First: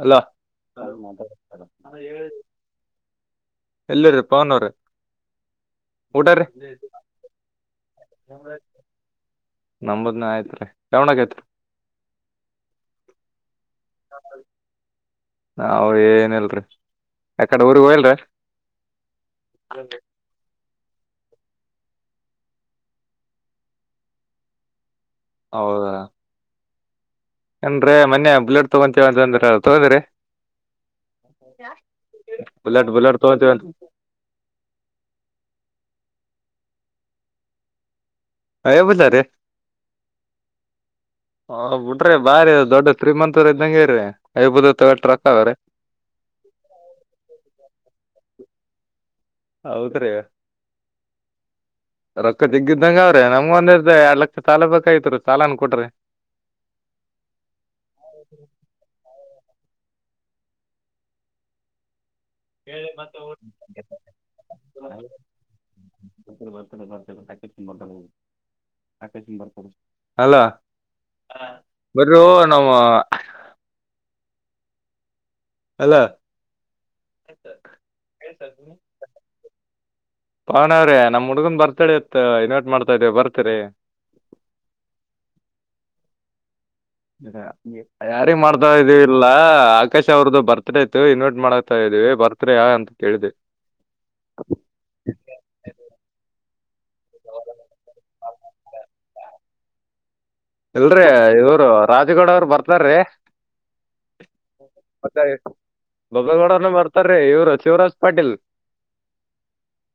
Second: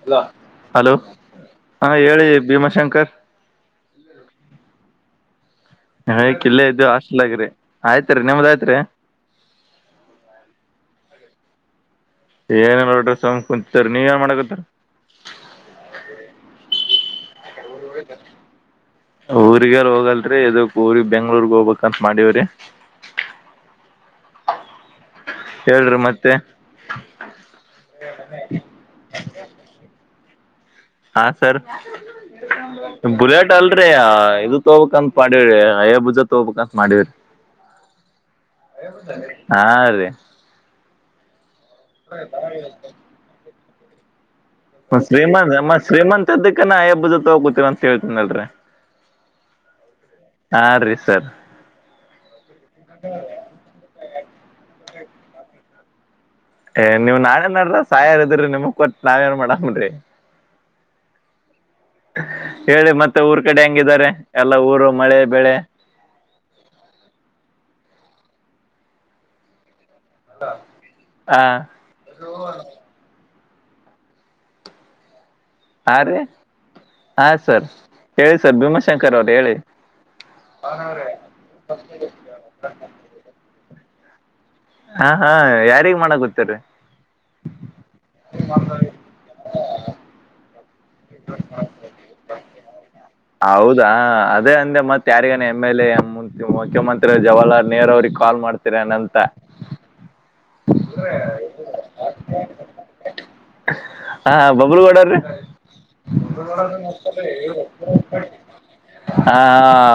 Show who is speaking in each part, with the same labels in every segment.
Speaker 1: Hello
Speaker 2: hello ಹಾ ಹೇಳಿ ಭೀಮಾಶಂಕರ್
Speaker 1: ಎಲ್ಲರಿ ಫೋನುರಿ
Speaker 2: ಕ್ ಇಲ್ಲೇ ಇದ್ದು ಹಾಸ್ಲ್ ಆಗ್ರಿ ಆಯ್ತ್ರಿ ನಿಮ್ದಯ್ತ್ರಿ.
Speaker 1: ನಂಮುದ್ನು ಆಯ್ತ್ ರೀ [unintelligible]
Speaker 2: ಏನೂ ಮಾಡ್ಬೇಡ್ ಸುಮ್ಕುಂ
Speaker 1: ನಾವ್ ಏನಿಲ್ರಿ. ಯಾಕಡೆ ಊರಿಗೆ ಹೋಗಿಲ್ರಿ
Speaker 2: ಊರಿಗೆಲ್ಲ ಹೋಗಲ್ರಿ ಇದು ಊರಿ ಬೆಂಗ್ಳೂರ್ಗ್ ಹೋಗ್ಬೇಕಂತ ಮಾಡಿವ್ರಿ. ಹೇಳ್ರಿ ಮತ್ತೆ
Speaker 1: ಅಂದ್ರೆ ಮೊನ್ನೆ ಆ ಬುಲೆಟ್ ತಗೊಂತೀವ ಅಂತ ಅಂದ್ರಿ ತೊಗದಿರಿ.
Speaker 2: ಹಾ ಸರ್
Speaker 1: ಬುಲೆಟ್ ತಗೊಂತೀವಿ
Speaker 2: ಬುಲೆಟ್
Speaker 1: ಅಂತ
Speaker 2: ಅಲ್ರಿ ಆ ಇದು ತೊಗೊಬೇಕ್ಂತ ಮಾಡಿವಿ ಆಯಾ ಬೂಸ ತಗೋಬೇಕಂತ ಮಾಡವ್ರಿ.
Speaker 1: ಏ
Speaker 2: ಹಾ ರಿ.
Speaker 1: ಹ ಬಿಡ್ರಿ ಬಾರಿ ದೊಡ್ಡ ತ್ರಿಮಂತರ್ ಇದ್ದಂಗೆರಿ.
Speaker 2: ಶ್ರಮಂತ್ ಶ್ರೀಮಂತ್ ಇದ್ದಕ್ಕೆ ನಾ ಆಯಾಬೂಸ ತೊಗೋಬೇಕ್
Speaker 1: ಹೌದ್ರಿ
Speaker 2: ಹಾ ರೀ ಸರ್.
Speaker 1: ರೊಕ್ಕ ತೆಗ್ಗಿದ್ದಂಗ ಅವ್ರೆ ನಮ್ಗ್ ಒಂದ ಇರ್ ಎರಡ್ ಲಕ್ಷ ಸಾಲ ಬೇಕ್ ಸ್ನೇಹಿತ್ರ್ಗ್ ಸಾಲ ಹೆಂಗ್ ಕೊಟ್ರಿ.
Speaker 2: ಏ ನೀವು ನಾಳೆ ನಡ್ರ ಸಾಯಾರಿದ್ರಿ ನಿಮ್ ಕೊಟ್ಟ ನಾವ್ನ್ ಮಾಡಮ್ರಿ [inaudible] ಹೇಳಿ ಮತ್ತೆ ಊರ್ ಕಡೆ ಹಂಗಿದಿದ್ದಾರೆ ಎಲ್ಲ ಊರು ಮಳೆ ಬೆಳೆ
Speaker 1: ಬ ಬರ್ತ ಬರ್ತ ತಕಂಬರ್ತ ಆಕ ಸ ಬರ್ತ ಅಲ
Speaker 2: ಆ
Speaker 1: ಬರ ನಮ್ಮ ಅಲ್ಲ
Speaker 2: ಹ ರೀ ಹಾ ಸರ್ ಹೇಳಿ ಸರ್ ಭೀಮಾಶಂಕರ್ ಅವ್ರ ಹೇಳಿ
Speaker 1: ಪವನ್ ಅವ್ರೆ ನಮ್ ಹುಡ್ಗನ್ ಬರ್ತಾಳ ಇತ್ ಇನ್ವೈಟ್ ಮಾಡ್ತಾ ಇದವ ಬರ್ತರಿ
Speaker 2: ಹಾ ಹಾ ಯಾರಿಗ್ ಮಾಡಕ್ ಗೊತ್ತ್ರೀ
Speaker 1: ಯಾರಿ ಮಾಡ್ತಾ ಇದ ಇಲ್ಲ ಆಕಾಶ್ ಅವ್ರದ್ದು ಬರ್ತ ಇನ್ವರ್ಟ್ ಮಾಡತಾ ಇದ್ದೀವಿ ಬರ್ತ್ ಅಂತ ಕೇಳಿದ್
Speaker 2: ಹೌದಾ ಅದೇ ಅಂದೆ ಮತ್ತತ್ ಯಾರಿಗೇ ಎಮ್ ಎಲ್ ಎ ಮುಖ್ಯಮಂತ್ರಿ ಜವಾಹರ್ಲಾಲ್ ನೆಹರು ಅವ್ರಿಗೆ ಕಾಲ್ ಮಾಡ್ತೀರನಂತ
Speaker 1: ಇಲ್ರಿ ಇವರು ರಾಜಗೌಡ ಅವರು ಬರ್ತಾರೀ
Speaker 2: ಹಾ ಬಬಲುಗಡೀ
Speaker 1: ಬಬ್ಬೇಗೌಡನು ಬರ್ತಾರ್ರಿ ಇವ್ರು ಶಿವರಾಜ್ ಪಾಟೀಲ್
Speaker 2: ಹ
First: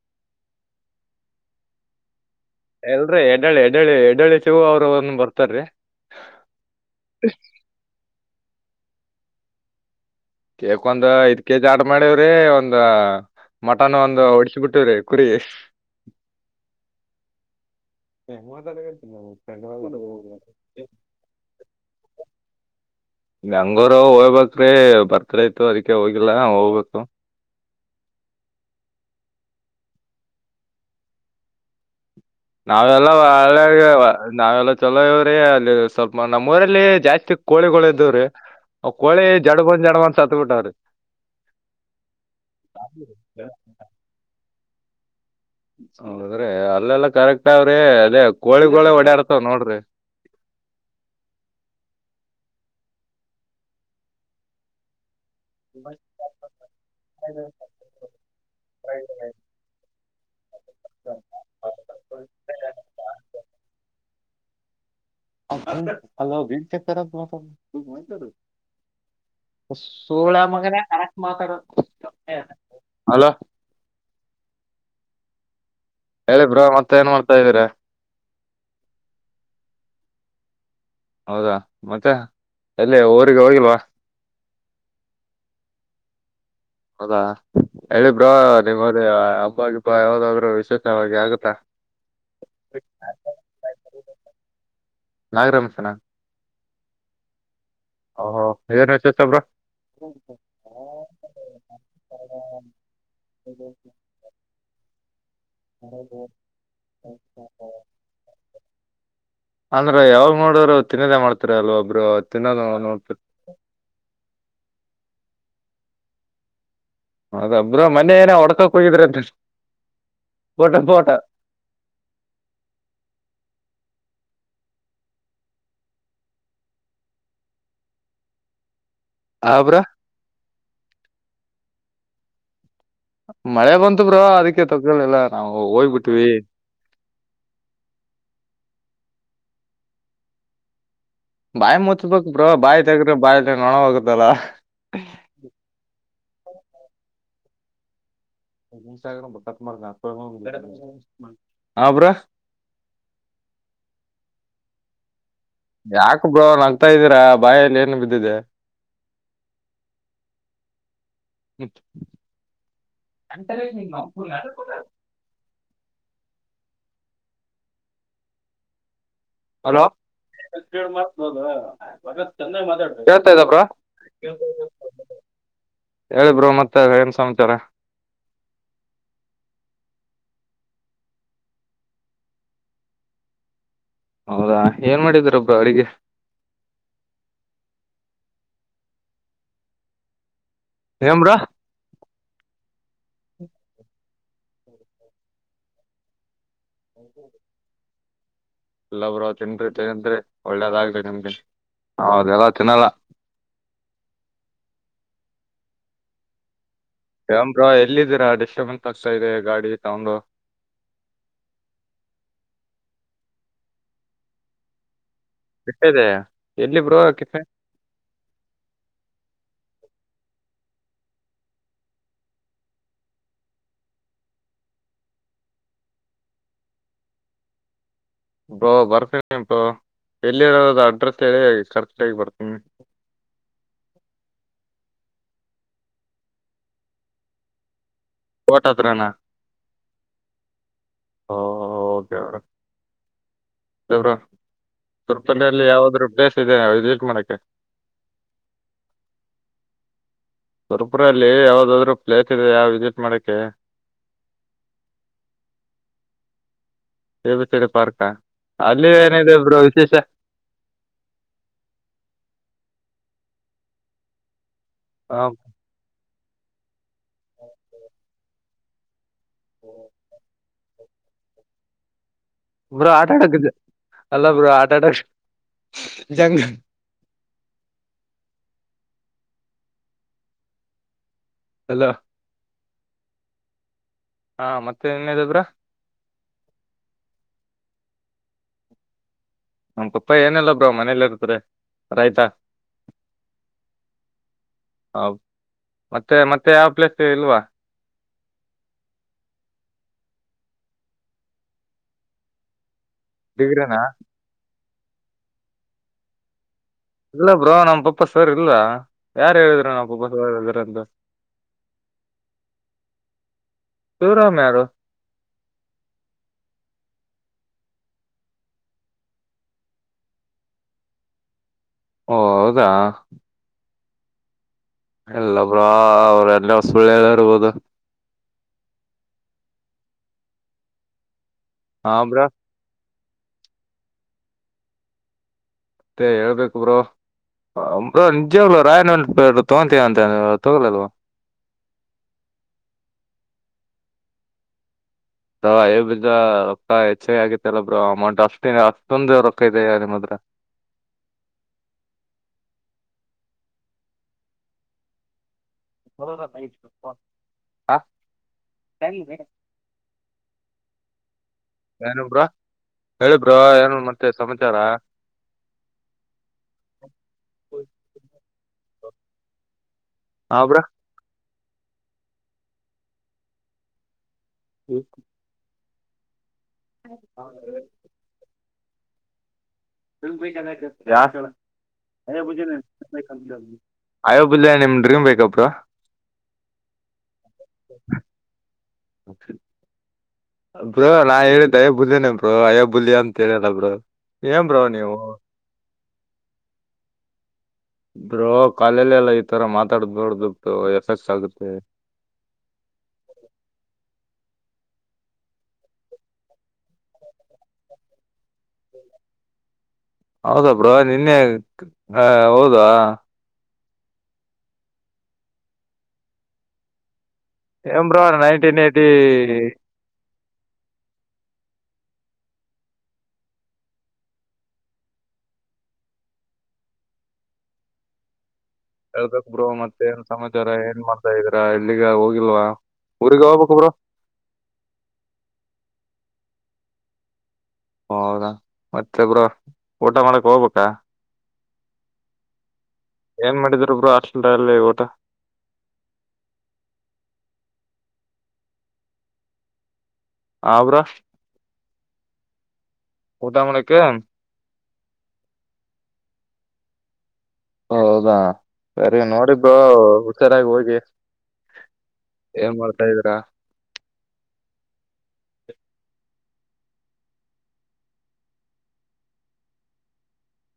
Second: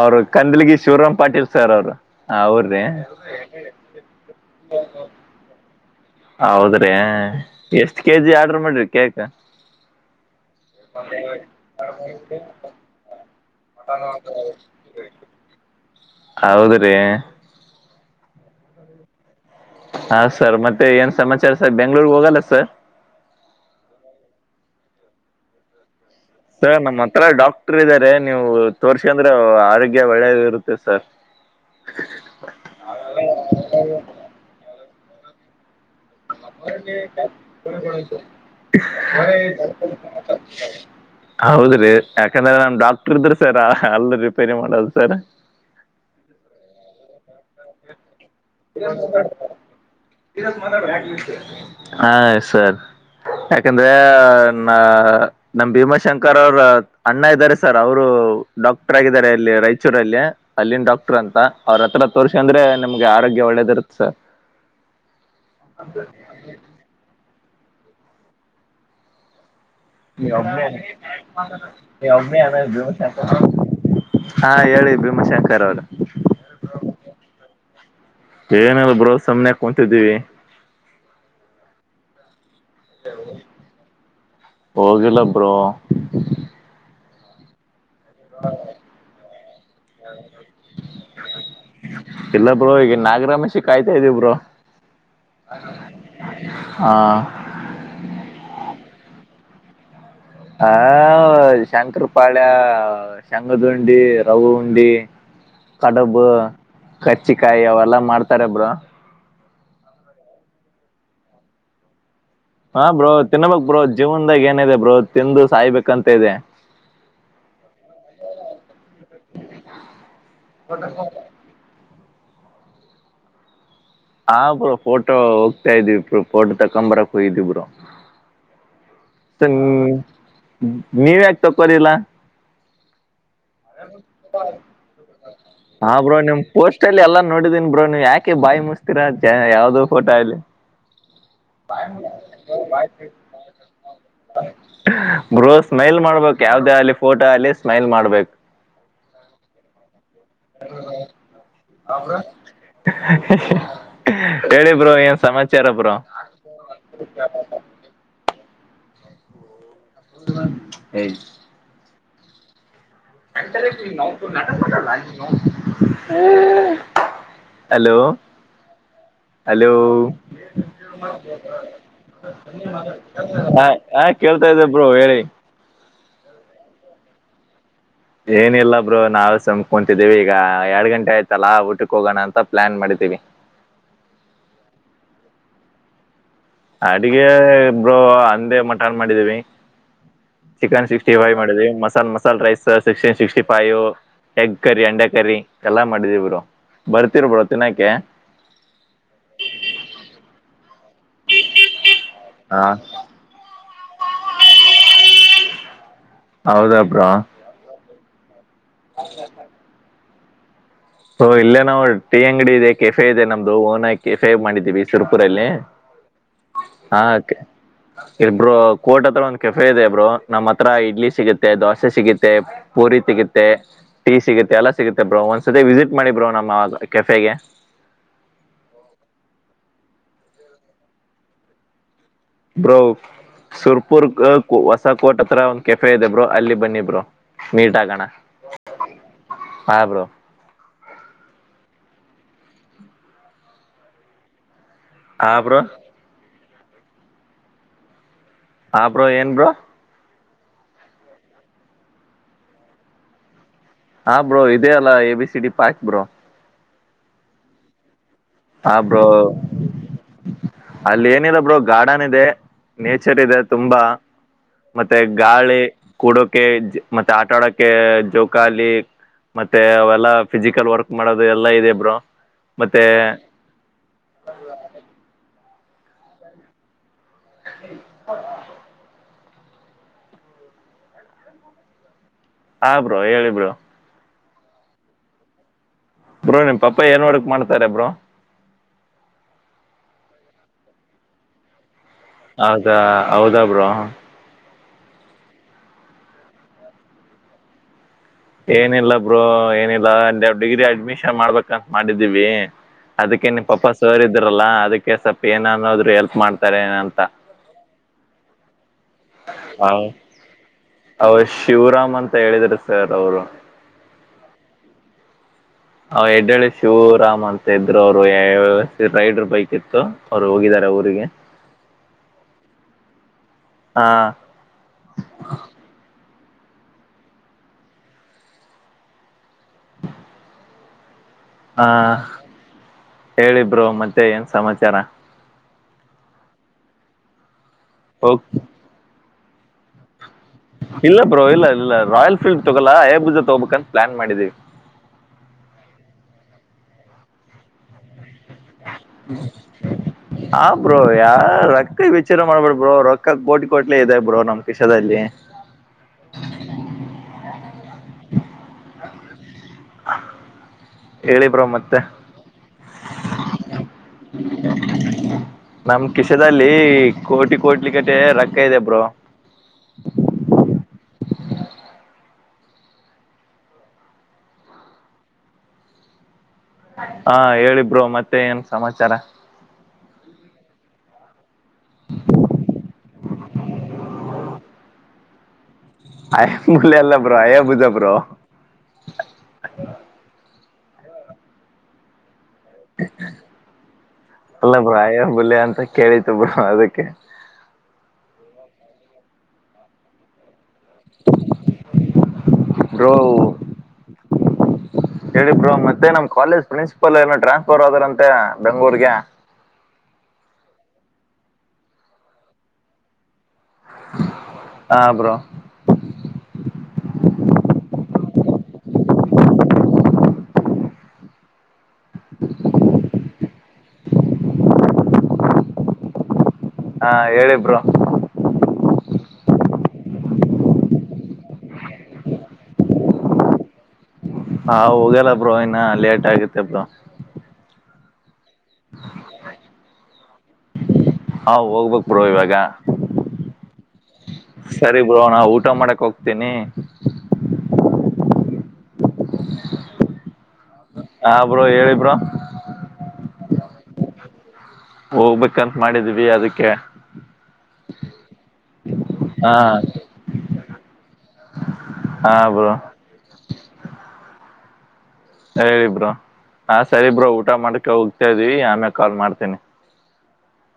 Speaker 2: ಅವರು ಕಂದಲಗಿ ಶಿವರಾಮ್ ಪಾಟೀಲ್ ಸರ್ ಅವ್ರು ಹಾ ಅವಊರದೇ
Speaker 1: ಎಲ್ರಿ ಎಡಳಿ ಎಡಳಿ ಎಡಳಿ ಶಿವ ಅವ್ರು ಒಂದ್ ಬರ್ತಾರ್ರಿ
Speaker 2: ಹೌದ್ರಿ ಎಷ್ಟ ಕೆಜಿ ಆರ್ಡ್ರ ಮಾಡ್ರಿ ಕೇಕ
Speaker 1: ಕೇಕ್ ಒಂದ್ ಐದ್ ಕೆಜಿ ಆಡ್ ಮಾಡವ್ರಿ ಒಂದ ಮಟನ್ ಒಂದು ಹೊಡಿಸಬಿಟ್ಟ್ರಿ ಕುರಿ
Speaker 2: ಹೌದ್ರೆ
Speaker 1: ಹ ಮೂ ತ ಕತ
Speaker 2: ಹಾ ಸರ್ ಮತ್ತೆ ಏನ್ ಸಮಾಚಾರ ಸರ್ ಬೆಂಗ್ಳೂರ್ ಹೋಗಲ್ಲ ಸರ್
Speaker 1: ಬರ್ತ್ಡೇ ಇತ್ತು ಅದ
Speaker 2: ಸರ್ ನಮ್ಮ್ ಹತ್ರ ಡಾಕ್ಟರ್ ಇದಾರೆ ನೀವು ತೋರ್ಸಿ ಅಂದ್ರೆ ಆರೋಗ್ಯ ಒಳ್ಳೇದ ಇರುತ್ತೆ ಸರ್
Speaker 1: ನಾವೆಲ್ಲ ಒಳ್ಳ ನಾವೆಲ್ಲ ಚಲೋ ಇವ್ರಿ ಅಲ್ಲಿ ಸ್ವಲ್ಪ ಮ ನಮ್ಮ್ ಊರಲ್ಲಿ ಜಾಸ್ತಿ ಕೋಳಿಗಳ ಇದವ್ರೆ ಕೋಳಿ ಜಡ್ ಬಂದ್ ಜಡ್ ಬಂದ ಸತ್ ಬಿಟ್ಟವ್ರಿ
Speaker 2: ಹೌದ್ರಿ ಯಾಕಂದ್ರೆ ನಮ ಡಾಕ್ಟರ್ ಇದ್ರ ಸರ್ ಅಲ್ ರಿಪೇರಿ ಮಾಡದು ಸರ್
Speaker 1: ನೋಡದ್ರೆ ಅಲ್ಲೆಲ್ಲಾ ಕರೆಕ್ಟ್ ಅವ್ರಿ ಅದೇ ಕೋಳಿಗಳೇ ಓಡಾಡ್ತಾವ್ ನೋಡ್ರಿ
Speaker 2: ಹಾ ಸರಿ ಯಾಕಂದ್ರೆ ನ ನಮ್ ಭೀಮಾಶಂಕರ್ ಅವರ ಅಣ್ಣ ಇದ್ದಾರೆ ಸರ್ ಅವರು ಡಾಕ್ಟರ್ ಆಗಿದ್ದಾರೆ ಅಲ್ಲಿ ರಾಯಚೂರು ಅಲ್ಲಿನ ಡಾಕ್ಟರ್ ಅಂತ ಅವ್ರ ಹತ್ರ ತೋರ್ರಿಸಿ ಅಂದ್ರೆ ನಮ್ಗೆ ಯಾರ ಹದಸ
Speaker 1: ಅಲ ವೀ ಚೆ
Speaker 2: ನೀ ಒಮ್ಮೆ ನೀ ಒಮ್ಮೆ ಅ
Speaker 1: ಹಲೋ
Speaker 2: ಹಾ ಹೇಳಿ ಭೀಮಾಶಂಕರ್ ಅವರು
Speaker 1: ಹೇಳಿ ಬ್ರೋ ಮತ್ತೆ ಏನ್ ಮಾಡ್ತಾ ಇದೀರಾ
Speaker 2: ಏನಲ್ಲ ಬರ ಸನೆಯ ಕುಂತಿದ್ದೀವಿ
Speaker 1: ಹೌದಾ ಮತ್ತೆ ಅಲ್ಲೇ ಊರಿಗೆ ಹೋಗಿಲ್ವಾ
Speaker 2: ಹೋಗಿಲ್ಲ ಬ್ರೋ
Speaker 1: ಹೌದಾ ಹೇಳಿಬ್ರಾ ನಿಮ್ಮದ ಅಬ್ಬ ಗಿಬ್ಬಾ ಯಾವ್ದಾದ್ರರು ವಿಶೇಷವಾಗಿ ಆಗುತ್ತಾ
Speaker 2: ಇಲ್ಲ ಬ್ರೋ ಈಗ ನಾಗರಾಮಸಿ ಕಾಯ್ತಾ ಇದ್ದೀ ಬ್ರೋ
Speaker 1: ನಾಗರಮಸನ
Speaker 2: ಹಾ
Speaker 1: ಹ ಏನ್ ಹೆಚ್ಚತ್ಬ್ರ
Speaker 2: ಹ ಶಂಕರ ಪಾಳ್ಯ ಶಂಗದುಂಡಿ ರಹ ಉಂಡಿ ಕಡಬು ಕಚ್ಚಿಕಾಯಿ ಅವೆಲ್ಲಾ ಮಾಡ್ತಾರಬರು
Speaker 1: ಅಂದ್ರ ಯಾವಾಗ್ ನೋಡರು ತಿನ್ನದೇ ಮಾಡ್ತಾರ ಅಲ್ವ ಒಬ್ರು
Speaker 2: ಹಾ ಬ್ರೋ ತಿನ್ಬೇಕಕ್ ಬ್ರೋ ಜೀವನ್ದಾಗ ಏನಿದೆ ಬ್ರೋ ತಿಂದು ಸಾಯ್ಬೇಕಂತ ಇದೆ
Speaker 1: [unintelligible] ಮನೆಯನ ವಡ್ಕಕ್ ಕೊಯಿದ್ರ [unintelligible] ತೋಟ
Speaker 2: ಹಾ ಬ್ರೊ ಫೋಟೋ ಹೋಗ್ತಾ ಇದ್ವಿ ಬ್ರೊ ಫೋಟೋ ತಕೊಂಬರಕ್ ಹೋಗಿದವಿ ಬ್ರೊ
Speaker 1: ಆ
Speaker 2: ತಿನ್
Speaker 1: ಬ್ರೋ
Speaker 2: ನೀವ್ ಯಾಕ್ ತಕೊರಿಲ್ಲ
Speaker 1: ಮಳೆ ಬಂತು ಬ್ರೋ ಅದಕ್ಕೆ ತಗೊಳಿಲ್ಲ ನಾವು
Speaker 2: ಹಾ ಬ್ರೋ
Speaker 1: ಹೋಗ್ಬಿಟ್ವಿ
Speaker 2: ನಿಮ್ ಪೋಸ್ಟ್ ಅಲ್ಲಿ ಎಲ್ಲಾ ನೋಡಿದೀನ್ ಬ್ರೋ ನಿ ಯಾಕೆ ಬಾಯಿ ಮುಸ್ತಿರಾ ಯಾವ್ದೋ ಫೋಟೋ ಅಲಿ
Speaker 1: ಬಾಯಿ ಮುತ್ಬೇಕ್ ಬ್ರೊ ಬಾಯಿ ತೆಗ್ರ ಬಾಯಿ ನೊಣೋಗತ್ತಲ್ಲ
Speaker 2: ಬ್ರೊ ಸ್ಮೈಲ್ ಮಾಡ್ಬೇಕಕ್ ಯಾವ್ದೇ ಅಲಿ ಫೋಟೋ ಅಲ್ಲಿ ಸ್ಮೈಲ್ ಮಾಡ್ಬೇಕು
Speaker 1: ಇನ್ಸ್ಟಾಗ್ರಾಮ್ ಬಕತ್ ಮಾಡ್ದ ಬ್ರೋ
Speaker 2: ಹೇಳಿ ಬ್ರೊ ಗುರು ಏನ್ ಸಮ
Speaker 1: ಯಾಕ ಬ್ರೋ ನಗ್ತಾ ಇದ್ದೀರಾ ಬಾಯಲ್ಲಿ ಏನು ಬಿದ್ದಿದೆ
Speaker 2: ಏಯ್ [unintelligible] ನೀನು ಹಲೋ ಹಲೋ
Speaker 1: ಕೇಳ್ತಾ ಇದ್ದ ಬ್ರೋ
Speaker 2: ಹಾ ಹಾ ಕೇಳ್ತಾ ಇದ್ದೇ ಬ್ರೋ ಹೇಳಿ [inaudible]
Speaker 1: ಹೇಳಿ ಬ್ರೊ ಮತ್ತೆ ಏನ್ ಸಮಾಚಾರ
Speaker 2: ಏನಿಲ್ಲ ಬ್ರೊ ನಾವೆ ಸಮಕೊಂತಿದ್ದೀವಿ ಈಗ ಎರಡ್ ಗಂಟೆ ಆಯ್ತಲ್ಲಾ ಊಟಕ್ಕೆ ಹೋಗೋಣ ಅಂತ ಪ್ಲಾನ್ ಮಾಡಿದ್ದೀವಿ [inaudible]
Speaker 1: ಹೌದಾ ಏನ್ ಮಾಡಿದಿರ ಬ್ರೊ ಅಡಿಗೆ
Speaker 2: ಅಡಿಗೆ ಬ್ರೊ ಅಂದೇ ಮಠನ್ ಮಾಡಿದಿವಿ ಚಿಕನ್ ಸಿಕ್ಸ್ಟಿ
Speaker 1: ಏನ್
Speaker 2: ಫೈವ
Speaker 1: ಬ್ರೋ
Speaker 2: ಮಾಡಿದೀವಿ ಮಸಾಲ್ ಮಸ್ತ್ masala rice sixty sixty five egg curry ಅಂಡೆ ಕರಿ ಎಲ್ಲಾ ಮಾಡಿದಿವಿ ಬರ್ತಿ ಬ್ರೊ ತಿನ್ನಕೆ
Speaker 1: ಇಲ್ಲ ಬ್ರೊ ತಿನ್ರಿ ತಿನ್ರಿ ಬ್ರೊ ಒಳ್ಳೇದಾಗ್ಲಿ ನಿಮ್ಗೆ ಅದೆಲ್ಲ
Speaker 2: ಹಾ
Speaker 1: ತಿನ್ನಲ್ಲ
Speaker 2: ಹೌದ ಬ್
Speaker 1: ಯಮ್ ಬ್ರೊ ಎಲ್ಲಿದ್ದೀರಾ ಡಿಸ್ಟರ್ಬೆನ್ಸ್ ಆಗ್ತಾ ಇದೆ ಗಾಡಿ ಸೌಂಡು
Speaker 2: ಸೊ ಇಲ್ಲೇ ನಾವು ಟಿ ಅಂಗಡಿ ಇದೆ ಕೆಫೆ ಇದೆ ನಮ್ದು ಓನ ಕೆಫೆ ಮಾಡಿದಿವಿ
Speaker 1: ಎಷ್ಟದೆ
Speaker 2: ಹಾಂ ಓಕೆ ಎ ಬ್ರೊ ಕೋರ್ಟ್ ಹತ್ರ ಒಂದ್ ಕೆಫೆ ಇದೆ ಬ್ರೊ ನಮ್ಮ್ ಹತ್ರ ಇಡ್ಲಿ ಸಿಗುತ್ತೆ ದೋಸೆ ಸಿಗುತ್ತೆ ಪೂರಿ ಸಿಗತ್ತೆ ಟೀ ಸಿಗುತ್ತೆ ಎಲ್ಲಾ ಸಿಗುತ್ತೆ ಬ್ರೌನ್ಸ್ [unintelligible] ವಿಸಿಟ್ ಮಾಡಿಬ್ರೋ ನಮ್ಮ ಕೆಫಗೆ
Speaker 1: ಬ್ರೊ ಬರ್ತೀನ ಬ್ರೊ ಎಲ್ಲಿರೋದು ಅಡ್ರೆಸ್ ಹೇಳಿ [unintelligible]
Speaker 2: ಬ್ರೋ ಸುರಪುರ್ [unintelligible] ಕೋರ್ಟ್ ಹತ್ರ ಒಂದ್ ಕೆಫೆ ಇದೆ ಬ್ರೊ ಅಲ್ಲಿ ಬನ್ನಿ ಬ್ರೊ ಮೀಟ್ ಆಗಣ
Speaker 1: ಕೋರ್ಟ್ ಹತ್ರನ ಹೊ ಹೌದ [unintelligible]
Speaker 2: ಹಾ ಬ್ರೋ
Speaker 1: ತುರ್ಪನಲ್ಲಿ ಯಾವುದ್ರು ಪ್ಲೇಸ್ ಇದಿಯ ವಿಸಿಟ್ ಮಾಡೋಕೆ
Speaker 2: ಹ ಬ್ರೋ ಏನ್ ಬ್ರೋ
Speaker 1: ಸುರ್ಪುರಲ್ಲಿ ಯಾವ್ದಾದ್ರು ಪ್ಲೇಸ್ ಇದೆಯ ವಿಸಿಟ್ ಮಾಡಕೆ
Speaker 2: ಹಾ ಬ್ರೋ ಇದೆ ಅಲ್ಲ A B C D park bro
Speaker 1: [unintelligible] ಪಾರ್ಕಾ
Speaker 2: ಆ ಬ್ರೋ ಅಲ್ಲಿ ಏನಿಲ್ಲ ಬ್ರೋ ಗಾರ್ಡನ್ ಇದೆ ನೇಚರ್ ಇದೆ ತುಂಬಾ ಮತ್ತೆ ಗಾಳಿ ಕೂಡೋಕೆ ಮತ್ತೆ ಆಟ ಆಡೋಕ್ಕೆ ಜೋಕಾಲಿ ಮತ್ತೆ ಅವೆಲ್ಲ ಫಿಸಿಕಲ್ ವರ್ಕ್ ಮಾಡೋದು ಎಲ್ಲ ಇದೆ ಬ್ರೊ ಮತ್ತೆ
Speaker 1: ಬ್ರೋ ಆಟ ಅಲ್ಲ ಬ್ರೊ ಆಟ ಆಟ ಜಂಗ್
Speaker 2: [inaudible]
Speaker 1: ಅಲ್ಲ
Speaker 2: ಆ ಬ್ರೋ ಹೇಳಿ ಬ್ರೋ
Speaker 1: ಹಾ ಮತ್ತೆ ನ್ದಬ್ರ
Speaker 2: ಬ್ರೋ ನಿಮ್ಮ ಪಾಪ್ಪ ಏನ್ ಒಡುಕ್ ಮಾಡ್ತಾರ ಬ್ರೋ
Speaker 1: ನಪಪ್ಪ ಏನೆಲ್ಲ ಬ್ರ ಮನೇಲಿ ಇರ್ತ್ರ
Speaker 2: ಹೌದಾ ಹೌದ ಬ್ರರು
Speaker 1: ಹೌ ಮತ್ತೆ ಮತ್ತೆ ಯಾವ ಪ್ಲೇಸ್ ಇಲ್ವಾ
Speaker 2: ಏನಿಲ್ಲ ಬ್ರೂ ಏನಿಲ್ಲ ಡಿಗ್ರಿ ಅಡ್ಮಿಷನ್ ಮಾಡ್ಬೇಕಂತ ಮಾಡಿದ್ದೀವಿ ಅದಕ್ಕೆ ನಿನ್ ಪಾಪ
Speaker 1: ಡಿಗ್ರಿನಾ
Speaker 2: ಸೋರಿದ್ರಲ್ಲಾ ಅದಕ್ಕೆ ಸ್ವಪ ಏನ ಅನ್ನೋದ್ರು ಹೆಲ್ಪ್ ಮಾಡ್ತ
Speaker 1: ಇಲ್ಲ ಬ್ರೋ ನಮ್ಮ ಪಪ್ಪ ಸರ್ ಇಲ್ವಾ ಯಾರು
Speaker 2: ಹ
Speaker 1: ಹೇಳಿದ್ರು
Speaker 2: ಅವ ಶಿವರಾಮ ಅಂತ ಹೇಳಿದ್ರ ಸರ್ ಅವರು
Speaker 1: ರಾಮ್ಯ ಯಾರು
Speaker 2: ಅವ ಎಡ್ಳ್ ಶಿವರಾಮ್ ಅಂತ ಇದ್ರು ಅವರು ರೈಡರ್ ಬೈಕ್ ಇತ್ತು ಅವ್ರು ಹೋಗಿದ್ದಾರೆ ಊರಿಗೆ
Speaker 1: ಓ ಹೌದಾ
Speaker 2: ಹಾ
Speaker 1: ಎಲ್ಲಬ್ರ ಅವ್ರ ಎಲ್ಲ ಹೊಸ್ಬಳ್ಳ ಹೇಳ ಇರ್ಬೋದು
Speaker 2: ಹ ಹಾ ಹೇಳಿಬ್ರು ಮತ್ತೆ ಏನ್ ಸಮಾಚಾರ
Speaker 1: ಮತ್ತೆ ಹೇಳ್ಬೇಕು ಬ್ರೋ ಅ್ರ
Speaker 2: ಹೋಗ್
Speaker 1: ನಿಜಾಗ್ಲ ರಾಯನ ಪೇ ತಗೋಂತೀಯ ಅಂತ ತಗೊಳಲ್ವಾ
Speaker 2: ಇಲ್ಲ ಬ್ರೋ ಇಲ್ಲ ಇಲ್ಲ ರಾಯಲ್ ಫೀಲ್ಡ್ ತಗೋಲ್ಲ ಬಜ ತಗೋಬೇಕಂತ ಪ್ಲಾನ್ ಮಾಡಿದೀವಿ
Speaker 1: ಹ ಅಯ ಬಿದ್ರ ರೊಕ್ಕ ಹೆಚ್ಚ ಆಗಿತ್ತಲ್ಲ ಬ್ರರು ಅಮೌಂಟ್ ಆ
Speaker 2: ಆ ಬ್ರೋ ಯಾರ ರೊಕ್ಕ ಬಿಚ್ಚಾರ ಮಾಡ್ಬೇಡ ಬ್ರೋ ರೊಕ್ಕ ಅಕ್ಕ ಕೋಟಿ ಕೋಟ್ಲೆ ಇದೆ ಬ್ರೋ ನಮ್ ಕಷದಲ್ಲಿ
Speaker 1: ಬ ಹ [inaudible]
Speaker 2: ಹೇಳಿಬ್ರ ಮತ್ತೆ
Speaker 1: ಹೇಳಿಬ್ರ ಏನು ಮತ್ತೆ ಸಮಾಚಾರ
Speaker 2: ನಮ್ ಕಿಶದಲ್ಲಿ ಕೋಟಿ ಕೋಟಿಲಿ ಕಟ ರೊಕ್ಕ ಇದೆ ಬ್ರೋ
Speaker 1: ಹಬ್ರಾ ಹ್ಮ
Speaker 2: ಹಾ ಹೇಳಿಬರು ಮತ್ತೆ ಏನ್ ಸಮಾಚಾರ
Speaker 1: ತ ಯ ಅ ಬ [inaudible] ಅಯೋಬಿಲ್ಲಯ ನಿಮ್ ಡ್ರೀಮ್ ಬೇಕಪ್ರ
Speaker 2: ಆಯ ಮುಲೆಲ್ಲ ಬ್ರೋ ಬದ ಬ್ರೋ
Speaker 1: ಬ್ರೋ ನಾ ಹೇಳಿದ್ದವೆ ಬುದನ ಅಯೋ ಬುಲ್ಯ ಅಂತ ಹೇಳಲ್ಲ ಬರು ಏನ್
Speaker 2: ಅಲ್ಲ
Speaker 1: ಬ್ರ
Speaker 2: ಬ್ರೋ
Speaker 1: ನೀವು
Speaker 2: ಆಯಾ ಬುಲೆ ಅಂತ ಕೇಳಿತು ಬ ಅದಕ್ಕೆ
Speaker 1: ದ್ರೋ ಕಾಲಲೆ ಎಲ್ಲ ಈ ತರ ಮಾತಾಡ ದದುಡ್ದು ಎಫೆಕ್ಟ್ಸ್ ಆಗುತ್ತೆ
Speaker 2: ರ ಹೇಳಿಬ್ರೋ ಮತ್ತೆ ನಮ್ ಕಾಲೇಜ್ ಪ್ರಿನ್ಸಿಪಲ್ ಏನ ಟ್ರಾನ್ಸ್ಫರ್ ಆದಾರಂತೆ ಬೆಂಗಳೂರ್ ಗೆ ಹ
Speaker 1: ಹೌದಾ ಬ್ರ ನಿನ್ನೆ ಹ ಹೌದಾ
Speaker 2: ಹ ಬ್ರೋ
Speaker 1: ಏ ನೈನ್ಟೀನ್ ಏಯ್ಟಿ
Speaker 2: ಹಾ ಹೇಳಿಬರು
Speaker 1: ಹೇಳ್ಬೇಕಕ್ ಬ್ರೋ ಮತ್ತೆ ಏನ್ ಸಮಾಚಾರ ಏನ್ ಮಾಡ್ತಾ ಇದಿದೀರಾ ಎಲ್ಲಿಗ ಹೋಗಿಲ್ವಾ ಊಗಬ ಕೊಬರ
Speaker 2: ಹಾ ಹೋಗಲ್ಲ ಬ್ರೋ ಇನ್ನ ಲೇಟ್ ಆಗತ್ತ ಬ್ರೋ
Speaker 1: ಹೌದಾ ಮತ್ತೊಬ್ರ ಊಟ ಮಾಡಕ್ ಹೋಗ್ಬೇಕ
Speaker 2: ಹಾ ಹೋಗ್ಬೇಕ್ ಬ್ರೋ ಇವಾಗ
Speaker 1: ಏನ್ ಮಾಡಿದ್ರ ಬ್ರೋ ಹಾಸ್ಟೆಲ್ ಅಲ್ಲಿ ಊಟ
Speaker 2: ಸರಿ ಬ್ರೋ ನಾ ಊಟ ಮಾಡಕ್ ಹೋಗ್ತೀನಿ
Speaker 1: ಆ ಬ್ರೋ
Speaker 2: ಹ ಬ್ರೋ ಹೇಳಿ ಬ್ರೋ
Speaker 1: ಊಟ ಮಾಡಕ್ಕೆ
Speaker 2: ಹೋಗ್ಬೇಕಂತ ಮಾಡಿದೀವಿ ಅದಕ್ಕೆ
Speaker 1: ಹೌದಾ ಸರಿ ನೋಡಿ
Speaker 2: ಹಾ
Speaker 1: ಬ್ರೋ ಹುಷಾರಾಗಿ ಹೋಗಿ
Speaker 2: ಹಾ ಬ್ರೋ
Speaker 1: ಏನ್ ಮಾಡ್ತಾ ಇದ್ರಾ
Speaker 2: ಹೇಳಿಬ್ರರು ಹಾ ಸರಿಬ್ರರು ಊಟ ಮಾಡಕ್ಕೆ ಹೋಗ್ತಾ ಇದೀವಿ ಆಮೇ ಕಾಲ್ ಮಾಡ್ತೇನಿ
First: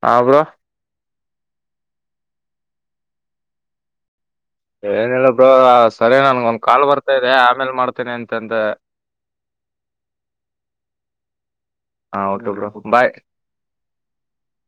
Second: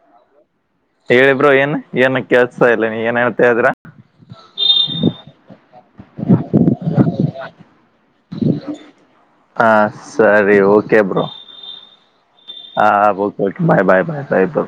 Speaker 1: ಹ ಬ್ರೋ
Speaker 2: ಹೇಳಿ ಬ್ರೋ ಏನ್ ಏನ್ ಕೇಳ್ತಾ ಇಲ್ಲ ನೀ ಏನ್ ಹೇಳ್ತ ಇದ್ರ
Speaker 1: ಏನಿಲ್ಲ ಬ್ರೋ ಸರಿ ನನ್ಗ ಒಂದ್ ಕಾಲ್ ಬರ್ತಾ ಇದೆ ಆಮೇಲ್ ಮಾಡ್ತೇನಿ ಅಂತಂದ
Speaker 2: ಹಾ ಸರಿ ಓಕೆ ಬ್ರೋ
Speaker 1: ಹಾ ಓಕೆ ಬ್ರೋ
Speaker 2: ಹಾ
Speaker 1: ಬಾಯ್
Speaker 2: ಬತ ಬಾಯ್ ಬಾಯ್ ಬಾಯ್ ಬಾಯ್